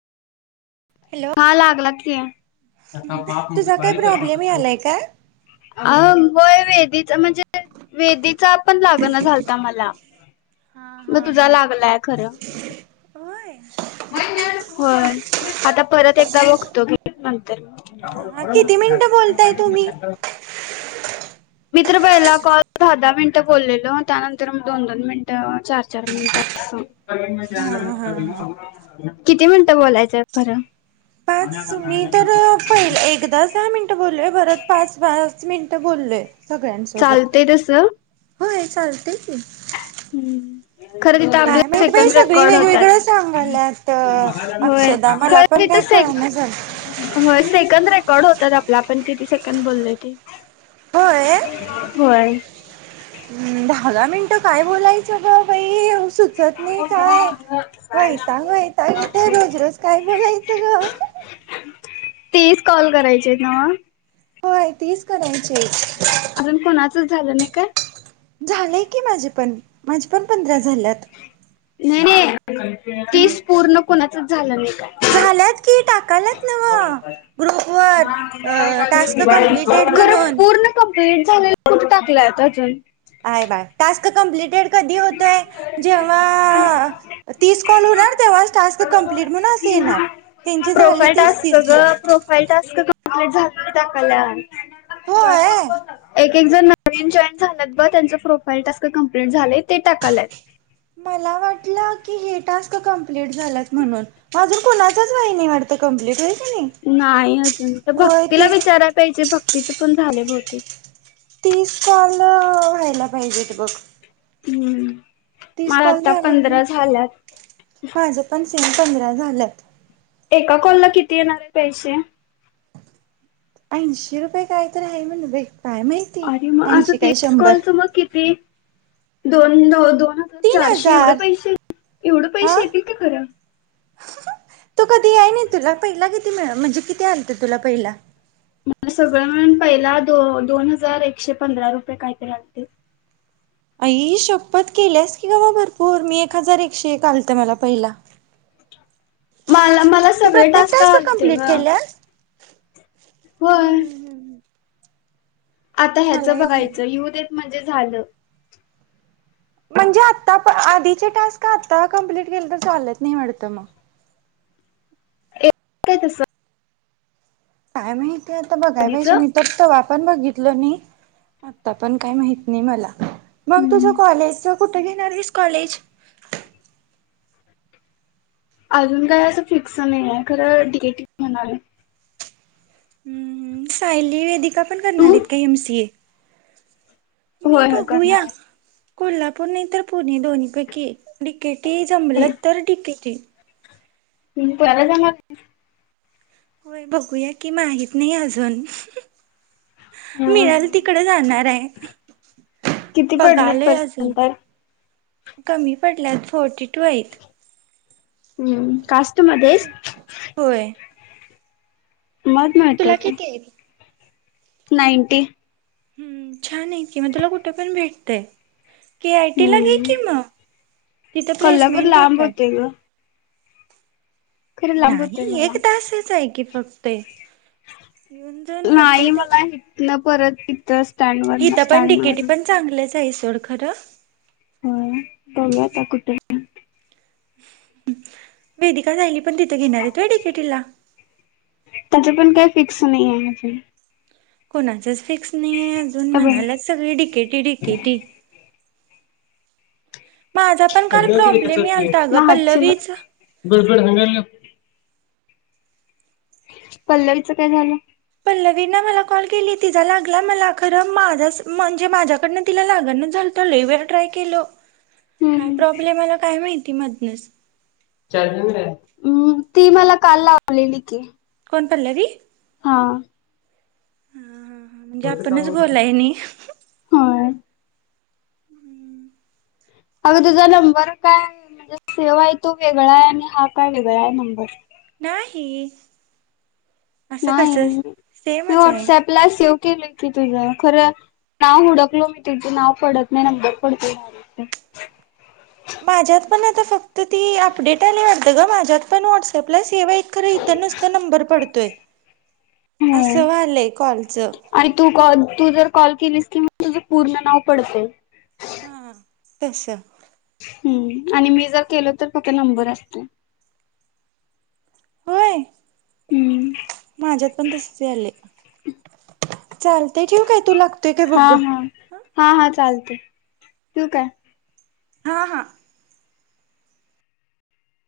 Hello हा लागलात त्या! तुझा काय प्रॉब्लेम यालाय काय? [unintelligible] होय वेदीचा, म्हणजे वेदीचा, पण लागण झालता मला. हा मग हा तुझा हा लागलाय खरं होय हो आता परत एकदा बघतो की नंतर. किती मिनटं बोलताय तुम्ही. मित्र पईला कॉल दहा दहा मिनिटं, बोललेलो त्यानंतर मग दोन दोन मिनिटं, चार चार मिनिट, अस. हा हा हा किती मिनटं बोलायचं खरं. मी तर पय एकदाच दहा मिनट बोलोय. परत पाच, पाच मिनटं बोलोय. चालतय तस हो चालतय की हम्म खरं तिथं काय आपलं माहित बाई सेकंद सगळी रेकॉर्ड होतात वेगवेगळं सांगाल्यात. होय अक्षदा मला खरं पण तिथ काय सेक कळना झालंय होय सेकंद रे कॉर्ड होतात आपला पण किती सेकंद बोललोय ते होय. होय [inaudible] दहा-दहा मिनटं काय बोलायचं अगं बाई सुचत नाही काय वैताग-वैताग येते रोज-रोज काय बोलायचं ग? तीस कॉल करायचे नव होय तीस कराय चे च झालं नाही काय? की माझे पण माझे पण पंधरा झाल्यात? नाही-नाही हम्म तीस पूर्ण कुणाचं झालं नाही काय? झाल्यात की टाकाल्यात नव्हं ग्रुपवर अ टास्क कंप्लीटेड म्हणून प्लीट झालेला कुठं टाकल्यात अजून? आहे बाळ टास्क कंप्लीट टेड कधी होतोय जेव्हा तीस कॉल होणार तेव्हाच टास्क कम्प्लीट म्हणू असं येणार, त्यांची प्रोफाईल झाल्याती तीस-तीस कॉल माझं झालेलत कल्याण होय एक एक जन नवीन जॉईन झालंत ब त्यांचं प्रोफाईल टास्क कंप्लीट झालेत मला वाटलं की हे टास्क कंप्लीट झालात म्हणून म अजून कुणाचाच व्हाय नाही वाटतं कंम्प्लीट होय की नाही नाही अजून त्या होय भक्तीला ती विचारायला पाहिजे भक्तीच पण झाले भो ठीक तीस काॅल व्हायला पाहिजेत बघं हम्म. मला आता की पंधरा झाल्यातं माझं पण सेम पंधरा झाल्यात. एका काॅलला किती येणार आहेत? पैश्या ऐंशीे रुपये कायतरी आहे म्हणे बाई काय माहिती अरे मग असं ऐंशी काय तीस शंभर काॅलचं मग किती? दोन नव दोन तीन चारशे एवढ हजार पैसे एवढे पैसे येतील का खरं? तू कधी याय नाही तुला पहिला किती मिळा म्हणजे किती आलत तुला पहिला? मला सगळं मिळून पहिला दो-दोन हजार एकशे पंधरा रुपये कायतर आलते बघ. आई शपथ केलीयास की ग मग भरपूर मी एक हजार एकशे एक आलत मला पहिला. मला मला तू सगळे प्रत्येक टास्क आलते कंप्लीट गं. केल्यास होय हम्म हम्म हम्म आता मला ह्याचं आहे बघायचं येऊ देत. म्हणजे झालं. म्हणजे आता आप आधीचे टास्क आता कम्प्लीट केलं तर चालत नाही वाटतं मग. ए काय तसं काय माहित. ते आता बघायला आधीच पाहिजे नाही तर तवा पण बघितल नाही. आता पण काय माहित नाही मला. मग तुझ हम्म. कॉलेजच कुठ घेणार हाईस? कॉलेज अजून काय असं फिक्स नाही आहे खरं डिगेटिव्ह म्हणाले. हम्म हम सायली वेदी आता पण करणार तू आहेत का एम सी ए? मी होय होय बघूया करणार हाय. कोल्हापूर नाही तर पु नाही दोन्हीपैकी एक डि के टी जमल तर डि के टी. तुम्ही चालत जाणार हाय? होय बघूया कि माहित नाही अजून मिळल हम्म, तिकड जाणार आहे. किती पडलेत बघालोय अजून पर्सेंटेज कमी पडल्यात फोर्टी टू हाईत. हम्म कास्ट मध्ये हाईस? होय. माहित नाही काय तुला? किती आहेत? नाईंटी हम्म छान आहे कि मग तुला कुठे पण भेटतय. के आय टी ला घे हम्म, की मग तिथं कोल्हापूर प्लेसमेंट लांब येतात. होते ग खरं लांब होते नाही मला एक तासच हाय की. की फक्त एक येऊन जाऊन नाही होतय मला तेवढ. इथनं परत तिथच हित पण डिकेटी पण चांगलच आहे. तेवढ खर होय बघुया आता कुठे वेदिका, सायली पण तिथे घेणार आहेत होय डिकेटीला तीच पण काय फिक्स नाहीये अजून कोणाचच फिक्स नाहीये अजून अबे म्हणाल्यात सगळे डिकेटी डिकेटी माझा पण काल प्रॉब्लेम यालता ग पल्लवीच [unintelligible] पल्लवीचं काय झालं. वीनं मला कॉल केली तिचा लागला मला खर माझ म्हणजे माझ्याकडन तिला लागण झालता लय वेळा ट्राय केलो हम्म काय हम्म प्रॉब्लेम आला काय माहित की मधनच म् ती मला काल लावलेली की कोण पल्लवी हा हा हा- म्हणजे होत का आपणच बोलाय नि होय अगं तुझा नंबर काय म्हणजे सेव्ह आहे तो वेगळा आहे आणि हा काय वेगळा आहे नंबर नाही असं नाही कसं मी सेमच आहे व्हॉट्सअपला सेव्ह केलय की तुझ खरं नाव हुडकलो मी तिथे नाव पडत नाही नंबर पडतोय डायरेक्ट माझ्यात पण आता फक्त ती अपडेट आलीय वाटत ग माझ्यात पण व्हाट्सअपलाच तेव्हा एक खरं इथं नसता नंबर पडतोय होय असं व्हायलंय कॉलच आणि तू कॉल तू जर कॉल केलीस की म तुझं पूर्ण नाव पडतंय. हा तस हम्म आणि मी जर केल तर फक्त नंबर असतोय. होय. माझ्यात पण तसंच झालंय चालतय ठेऊ काय तू लाग हा हा हा हा चालतय ठेवू काय? हा हा